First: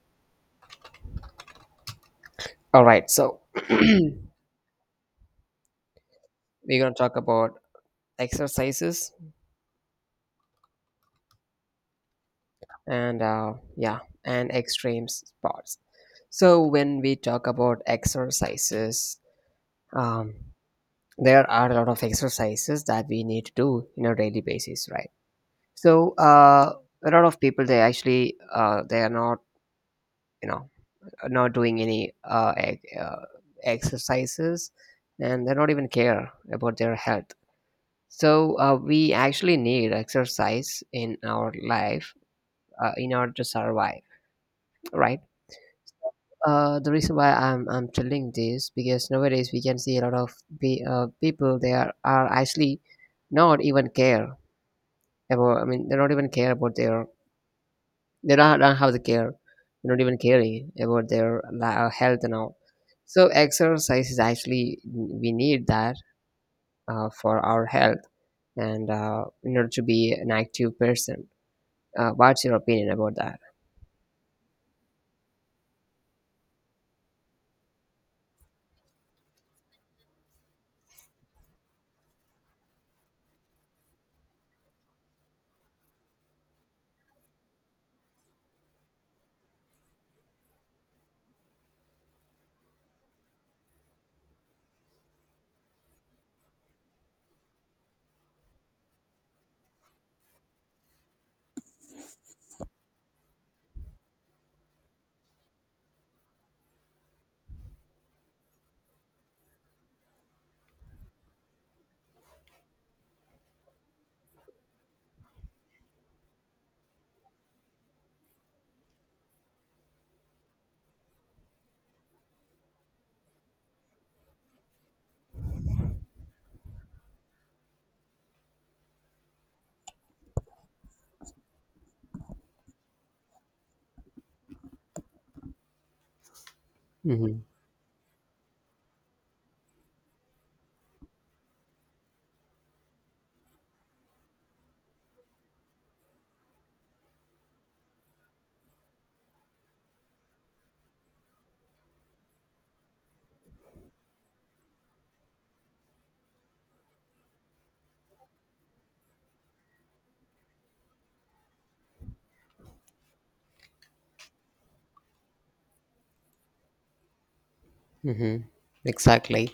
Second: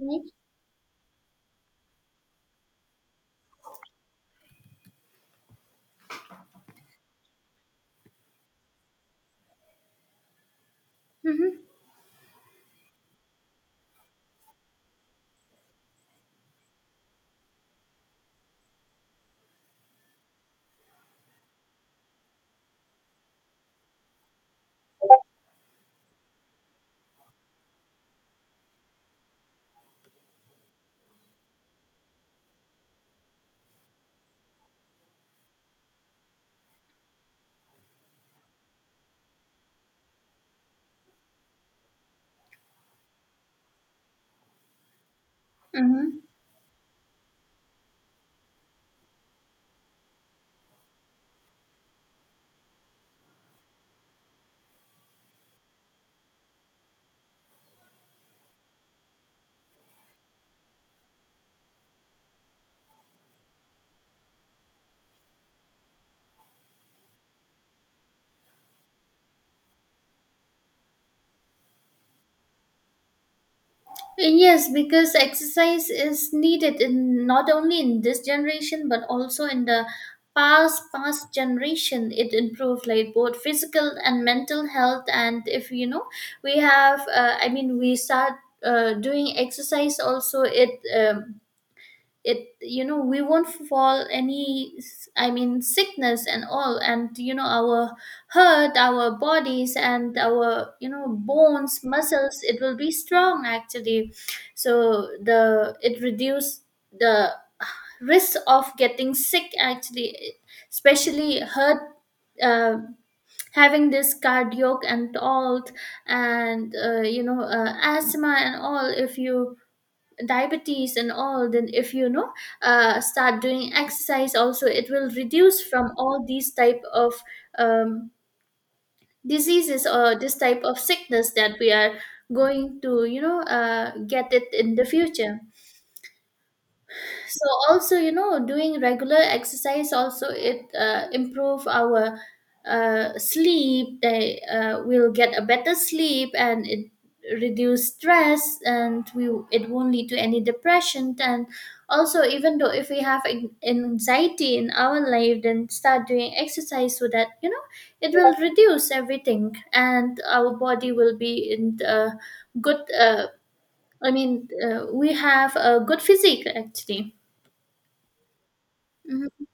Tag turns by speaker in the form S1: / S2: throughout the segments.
S1: Right.
S2: All right, so we're gonna talk about exercises
S1: Mm-hmm.
S2: and yeah, and extreme sports. So when we talk about exercises, um, there are a lot of exercises that we need to do in a daily basis, right? So a lot of people they actually they are not you know not doing any exercises, and they don't even care about their health. So we actually need exercise in our life in order to survive, right?
S1: Mm-hmm.
S2: The reason why I'm telling this because nowadays we can see a lot of people they are actually not even care about. I mean, they don't even care about their they don't have the care. They're not even caring about their health and all. So exercise is actually we need that for our health and in order to be an active person. What's your opinion about that?
S1: Yes, because exercise is needed in not only in this generation but also in the past generation. It improved like both physical and mental health. And if you know, we have. I mean, we start doing exercise. Also, it. It, we won't fall any I mean sickness and all, and our hurt our bodies, and our bones muscles, it will be strong actually. So the it reduce the risk of getting sick actually, especially hurt, uh, having this cardiac and all, and asthma and all, if you diabetes and all, then if you know, start doing exercise also, it will reduce from all these type of um, diseases, or this type of sickness that we are going to, get it in the future.
S2: Mm-hmm.
S1: So also, doing regular exercise, also it improve our sleep, they will get a better sleep, and it reduce stress, and we it won't lead to any depression. And also, even though if we have anxiety in our life, then start doing exercise so that, it will reduce everything, and our body will be in a good, I mean, we have a good physique actually.
S2: Mm-hmm.
S1: Mm.
S2: Exactly.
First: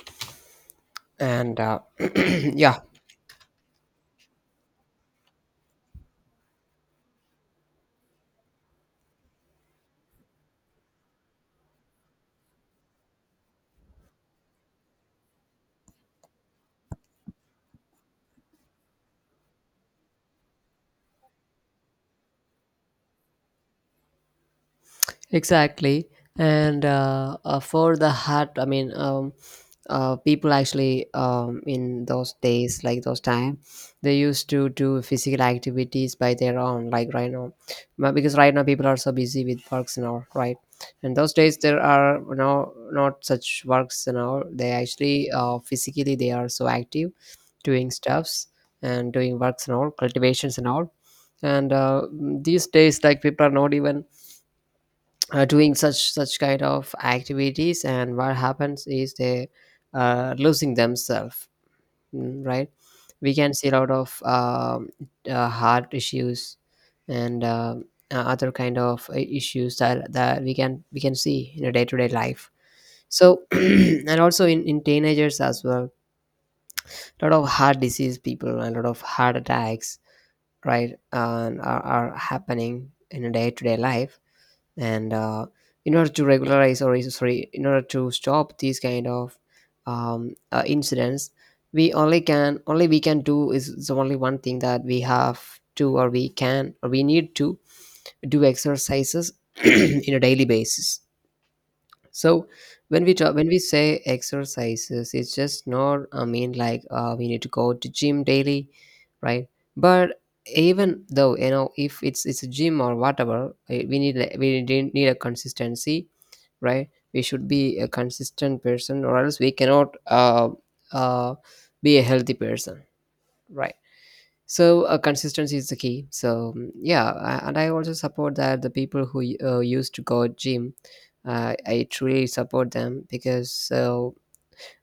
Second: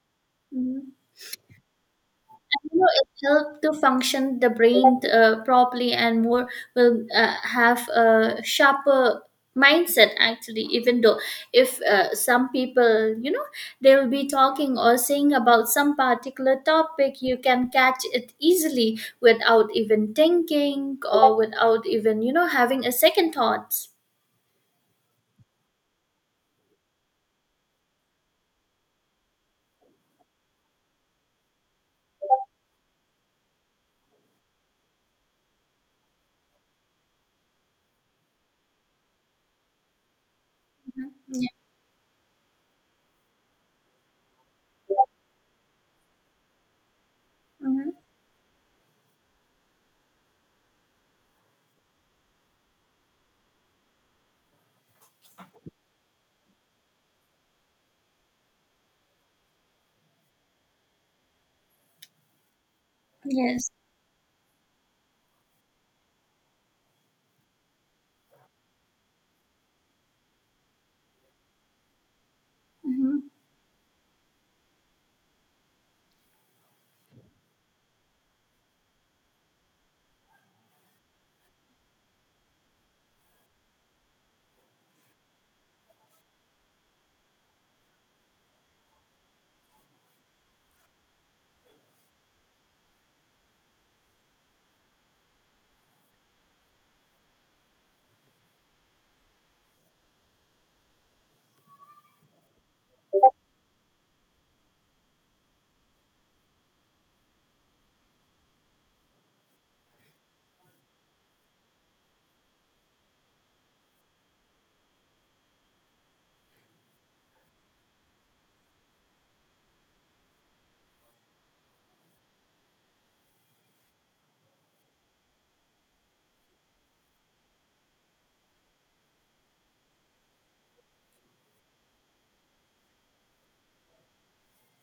S1: Mhm.
S2: And Yeah.
S1: You know, it helps to function the brain properly, and more will have a sharper mindset actually, even though if some people, they will be talking or saying about some particular topic, you can catch it easily without even thinking, or without even having a second thoughts.
S2: Exactly. And for the hat, I mean, people actually in those days, like those time, they used to do physical activities by their own, like right now. Because right now people are so busy with works and all, right?
S1: Mhm.
S2: And those
S1: Yeah.
S2: days there are no not such works and all. They actually physically they are so active, doing
S1: Mhm.
S2: stuffs and doing works and all, cultivations and all. And these days, like people are not even doing such kind of activities and what happens is they are losing themselves, right. We can see
S1: Yes.
S2: a lot of heart issues and other kind of issues that we can see in a day-to-day life.
S1: Hmm.
S2: So and also in teenagers as well, a lot of heart disease people and a lot of heart attacks, right, and are happening in a day-to-day life. And in order to regularize or sorry, in order to stop these kind of incidents, we only can only we can do is only one thing that we have to or we can or we need to do exercises in a daily basis. So when we talk, when we say exercises, it's just not. I mean, like we need to go to gym daily, right? But even though if it's a gym or whatever, we need a consistency, right? We should be a consistent person, or else we cannot uh, be a healthy person, right? So consistency is the key. So yeah, and I also support that the people who used to go gym, I truly support them because so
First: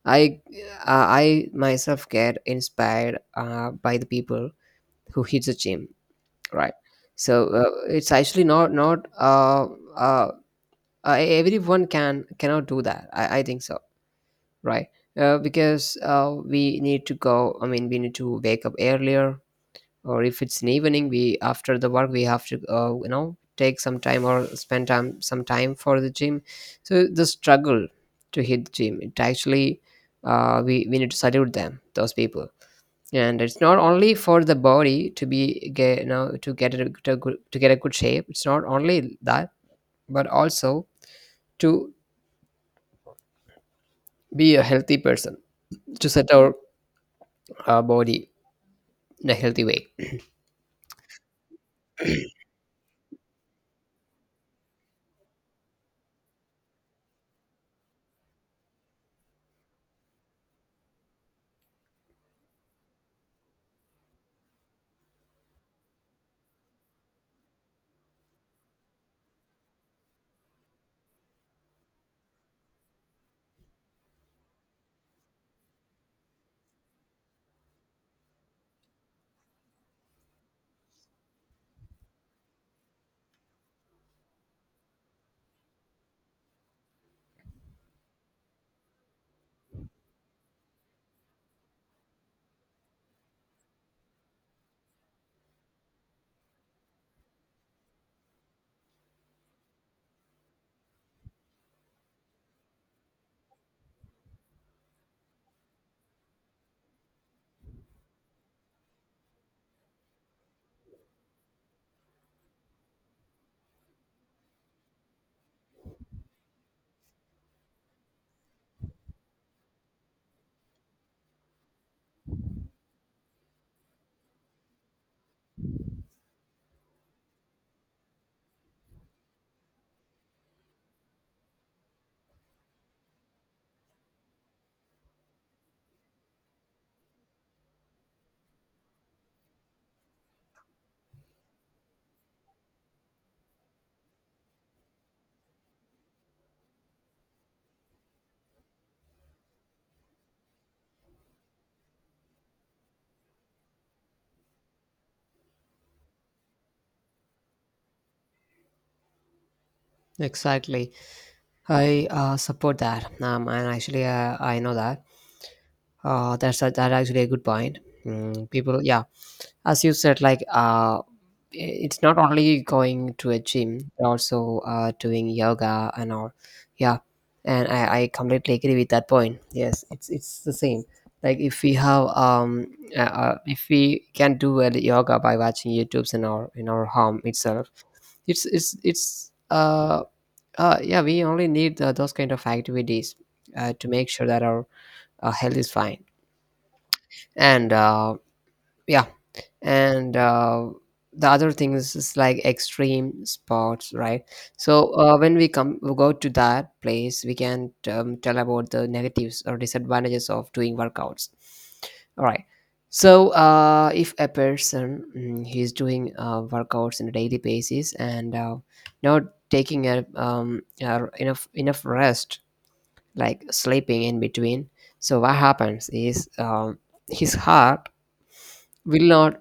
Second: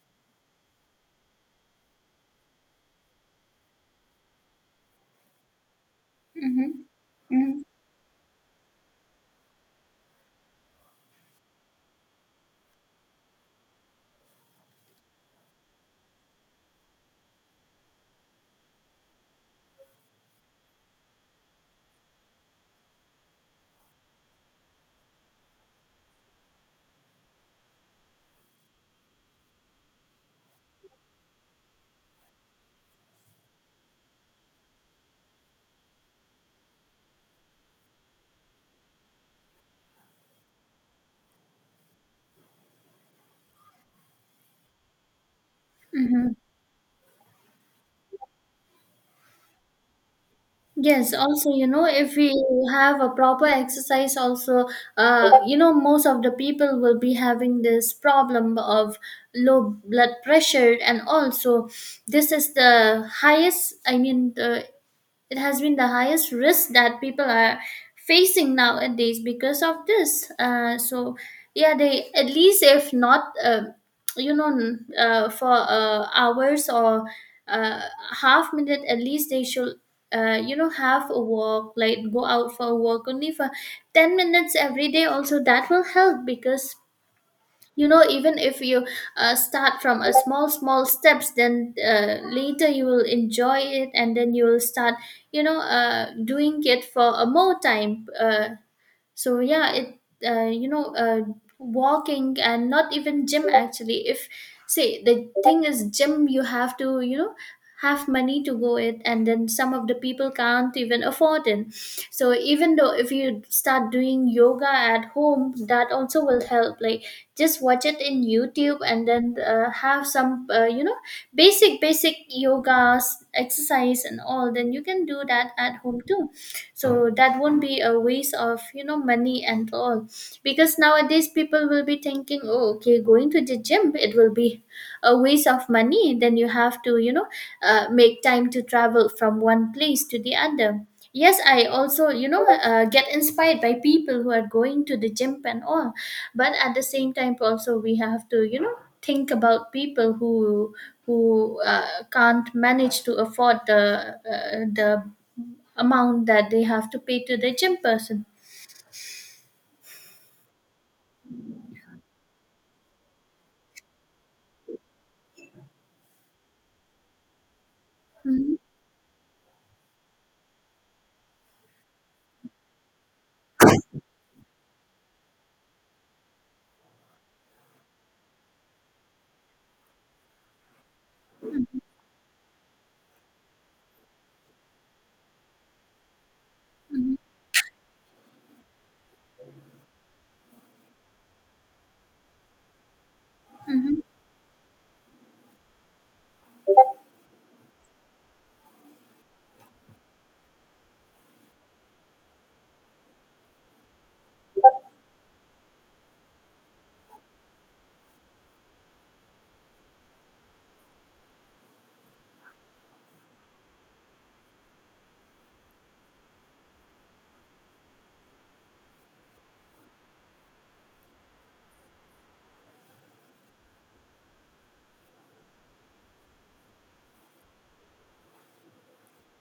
S2: I I myself get inspired by the people who hit the gym,
S1: Hmm.
S2: right? So
S1: Hmm.
S2: it's actually not uh, everyone can cannot do that. I think so, right? Because we need to go. I mean, we need to wake up earlier, or if it's an evening we after the work we have to take some time or spend time some time for the gym. So the struggle to hit the gym, it actually we need to salute them those people. And it's not only for the body to be get to get to get a good shape. It's not only that, but also to be a healthy person, to set
S1: Hmm.
S2: our body in a healthy way.
S1: Yes, also, you know, if we have a proper exercise, also, most of the people will be having this problem of low blood pressure. And also, this is the highest, I mean, the it has been the highest risk that people are facing nowadays because of this. So yeah, they at least, if not, for hours, or uh, half minute, at least they should. Have a walk, like go out for a walk only for 10 minutes every day. Also, that will help, because even if you start from a small steps, then later you will enjoy it, and then you will start, doing it for a more time. So yeah, it, uh, you know uh, walking, and not even gym actually. If, say, the thing is gym, you have to, have money to go it, and then some of the people can't even afford it. So even though if you start doing yoga at home, that also will help, like, just watch it in YouTube, and then have some, basic yogas exercise and all, then you can do that at home too. So that won't be a waste of, money and all, because nowadays people will be thinking, oh, okay, going to the gym, it will be a waste of money, then you have to, make time to travel from one place to the other. Yes, I also, get inspired by people who are going to the gym and all, but at the same time, also we have to, think about people who can't manage to afford the, the amount that they have to pay to the gym person.
S2: Exactly. I support that, and actually, I know that. That's a, that actually a good point.
S1: Hmm.
S2: People, yeah, as you said, like it's not only going to a gym, but also doing yoga and all. Yeah, and I completely agree with that point. Yes, it's the same. Like if we have if we can do a yoga by watching YouTube's in our
S1: Hmm.
S2: home itself, it's yeah, we only need those kind of activities to
S1: Hmm.
S2: make sure that our health is fine. And yeah, and the other things is, like extreme sports, right? So when we come, we go to that place, we can tell about the negatives or disadvantages of doing workouts. All right. So if a person he's doing workouts on a daily basis and not taking a- r- enough enough rest, like sleeping in between. So what happens is his heart will not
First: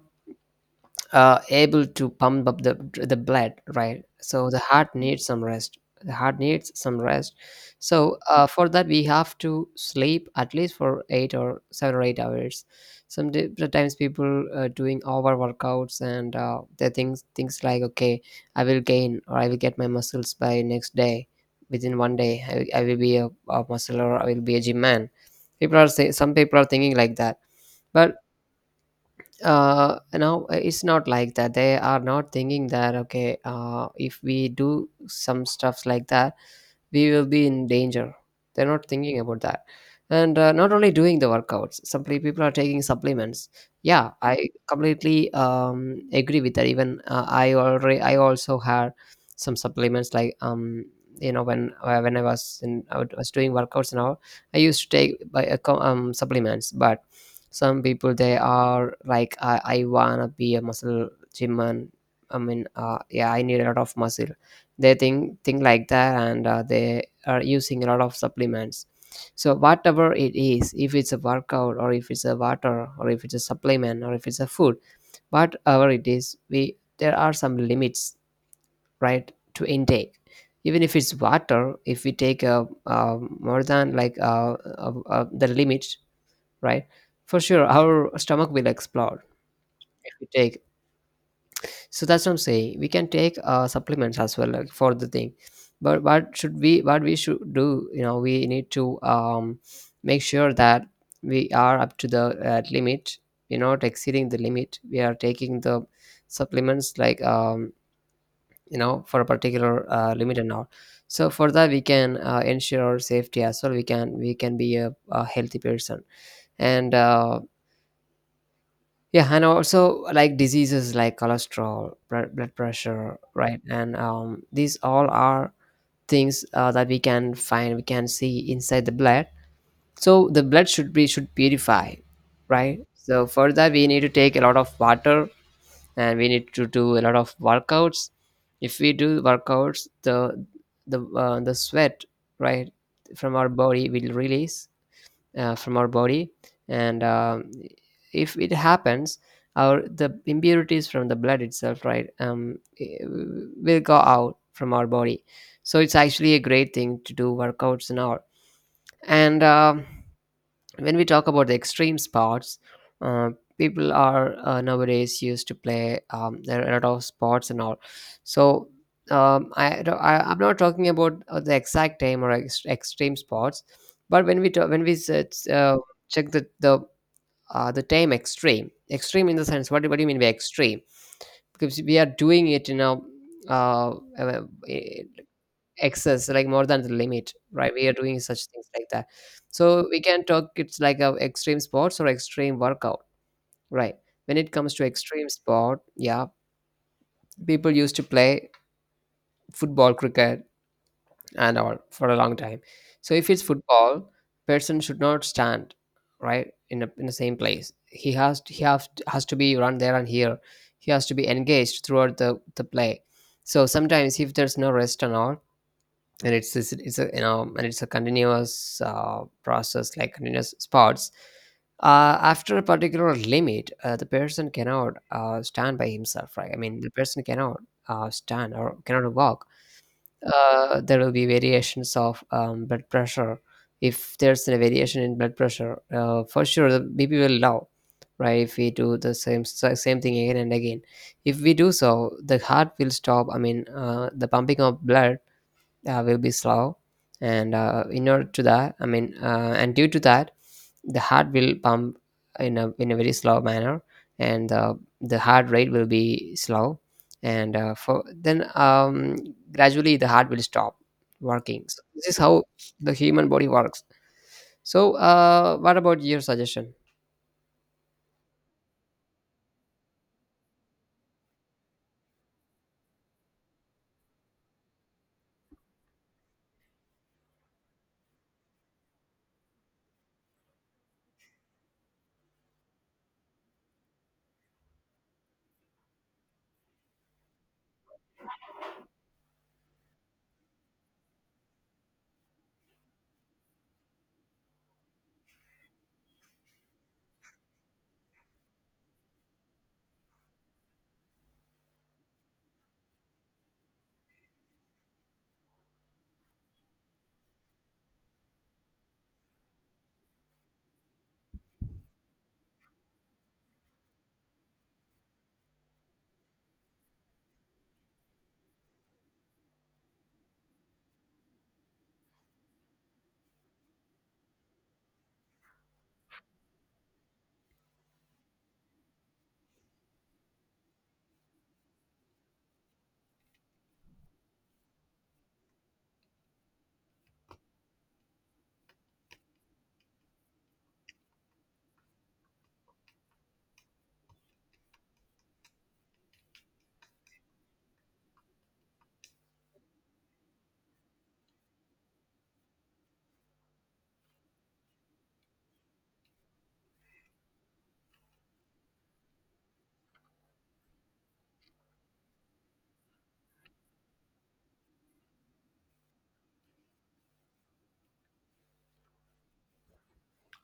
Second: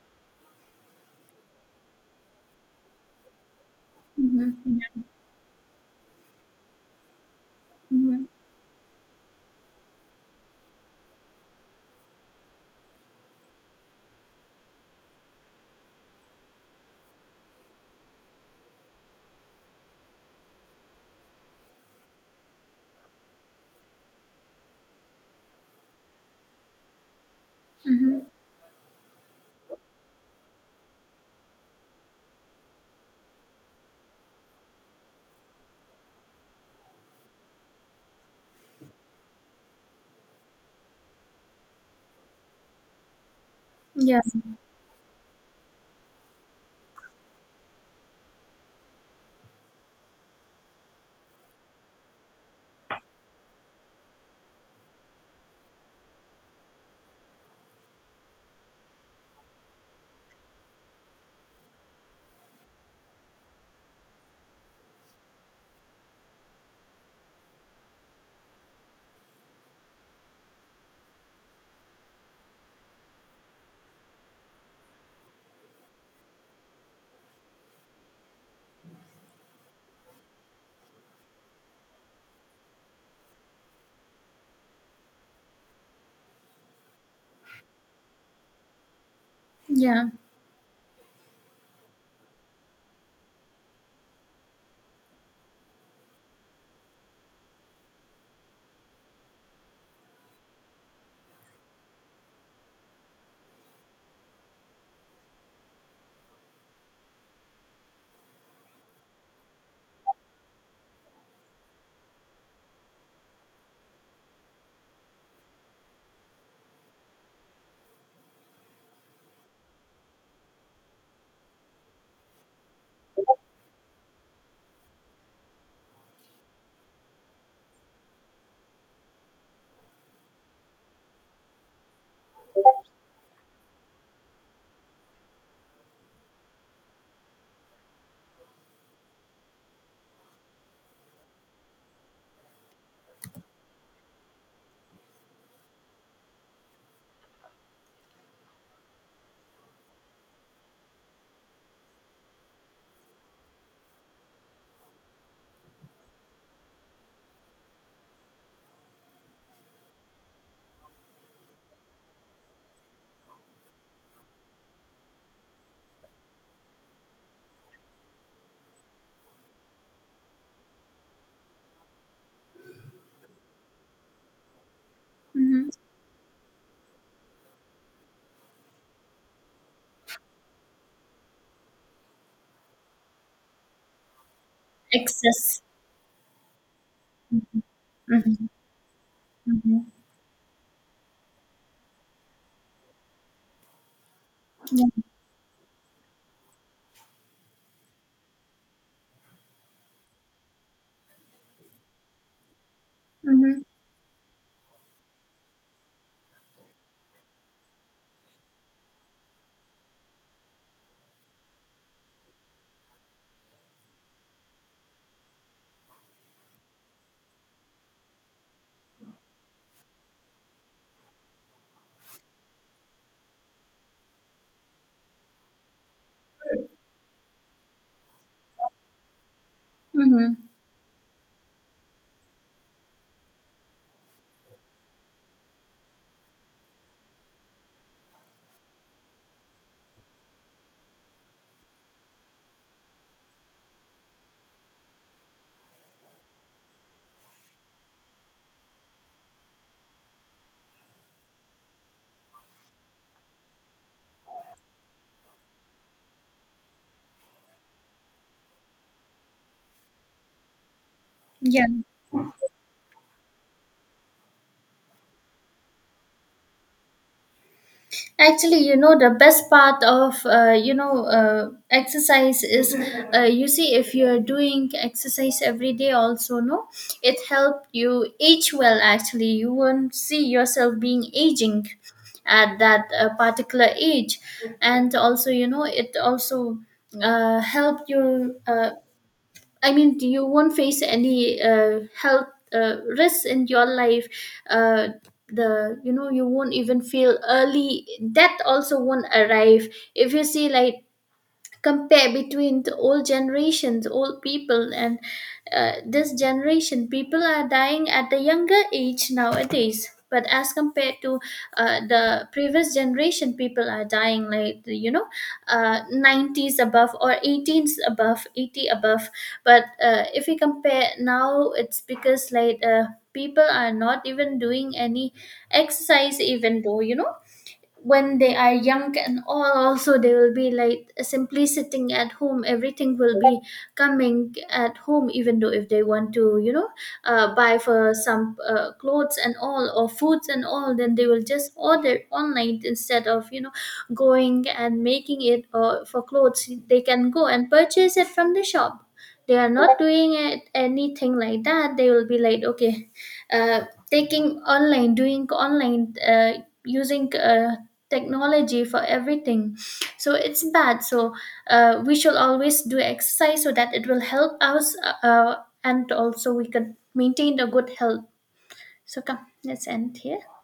S2: able to pump up the blood, right? So the heart
S1: Hmm.
S2: needs some rest, the heart needs some rest. So
S1: Hmm.
S2: for that we have to sleep at least for 8 or 7 or 8 hours. Sometimes people doing over workouts and they think things like, okay, I will gain or I will get my muscles by next day, within one day I will be a muscle, or I will be a gym man. People are say some people are thinking like that. But
S1: Hmm.
S2: no, it's not like that. They are not thinking that, okay, if we do some stuffs like that we will be in danger. They're not thinking about that. And not only doing the workouts, simply people are taking supplements. Yeah,
S1: Yeah.
S2: I completely agree with that. Even I already, I also had some supplements like you know when I was in I was doing workouts and all, I used to take by supplements. But some people they are like I wanna be a muscle gym and I mean yeah I need a lot of muscle. They think like that, and they are using a lot of supplements. So whatever it is, if it's a workout or if it's a water or if it's a supplement or if it's a food, whatever it is, we there are some limits, right, to intake. Even if it's water, if we take more than like the limit, right, for sure our stomach will explode
S1: Yeah.
S2: if we take. So that's what I'm saying, we can take supplements as well, like, for the thing. But what should we what we should do, we need to make sure that we are up to the limit. We're not exceeding the limit, we are taking the supplements like for a particular limit and all. So for that we can ensure our safety as well, we can be a healthy person. And yeah, and also like diseases like cholesterol, blood pressure, right? And these all are things that we can find, we can see inside the blood. So the blood should be should purify, right? So for that we need to take a lot of water and we need to do a lot of workouts. If we do workouts, the sweat, right, from our body will release from our body. And if it happens our the impurities from the blood itself, right, will go out from our body. So it's actually a great thing to do workouts and all. And when we talk about the extreme sports, uh, people are nowadays used to play there are a lot of sports and all. So I am not talking about the exact time or extreme sports, but when we talk, when we it's,
S1: Hmm.
S2: check the time extreme in the sense, what what do you mean by extreme? Because we are doing it in a uh, uh,
S1: Excess.
S2: excess, like more than the limit, right, we are doing such
S1: Mhm.
S2: things like that. So
S1: Mhm.
S2: we can talk, it's like a extreme sports or extreme workout, right? When it comes to
S1: Yeah.
S2: extreme sport, yeah, people used to play football cricket and all for a long time. So if it's
S1: Mhm.
S2: football, person should not stand, right, in, a, in the same place, he has to, he have, has to be run there and here, he has to be engaged throughout the play. So sometimes if there's no rest and all, and it's a and it's a continuous process like continuous sports. After a particular limit the person cannot stand by himself, right, I mean the person cannot stand or cannot walk.
S1: Mhm.
S2: There will be variations of blood pressure. If there's a variation in blood pressure, for sure the baby will low, right? If we do the same thing again and again, if we do so the heart will stop, I mean the pumping of blood will be slow. And in order to that, I mean and due to that the heart will pump in a very slow manner. And the heart rate will be slow, and for then gradually the heart will stop working.
S1: Yeah.
S2: So this is how the human body works. So what about your suggestion?
S1: Actually, you know, the best part of, exercise is, you see, if you're doing exercise every day also, no, it helped you age well, actually. You won't see yourself being aging at that particular age. And also, you know, it also help you, I mean, you won't face any health risks in your life. Uh, the you know you won't even feel early death also won't arrive. If you see, like, compare between the old generations, old people, and this generation people are dying at the younger age nowadays. But as compared to the previous generation, people are dying like, 90s above, or 18s above, 80 above. But if we compare now, it's because, like, people are not even doing any exercise. Even though, when they are young and all also, they will be like simply sitting at home, everything will be coming at home. Even though if they want to, buy for some clothes and all, or foods and all, then they will just order online, instead of, going and making it, or for clothes they can go and purchase it from the shop. They are not doing it anything like that. They will be like, okay, uh, taking online, doing online, using technology for everything. So it's bad. So we should always do exercise, so that it will help us, uh, and also we can maintain a good health. So come, let's end here.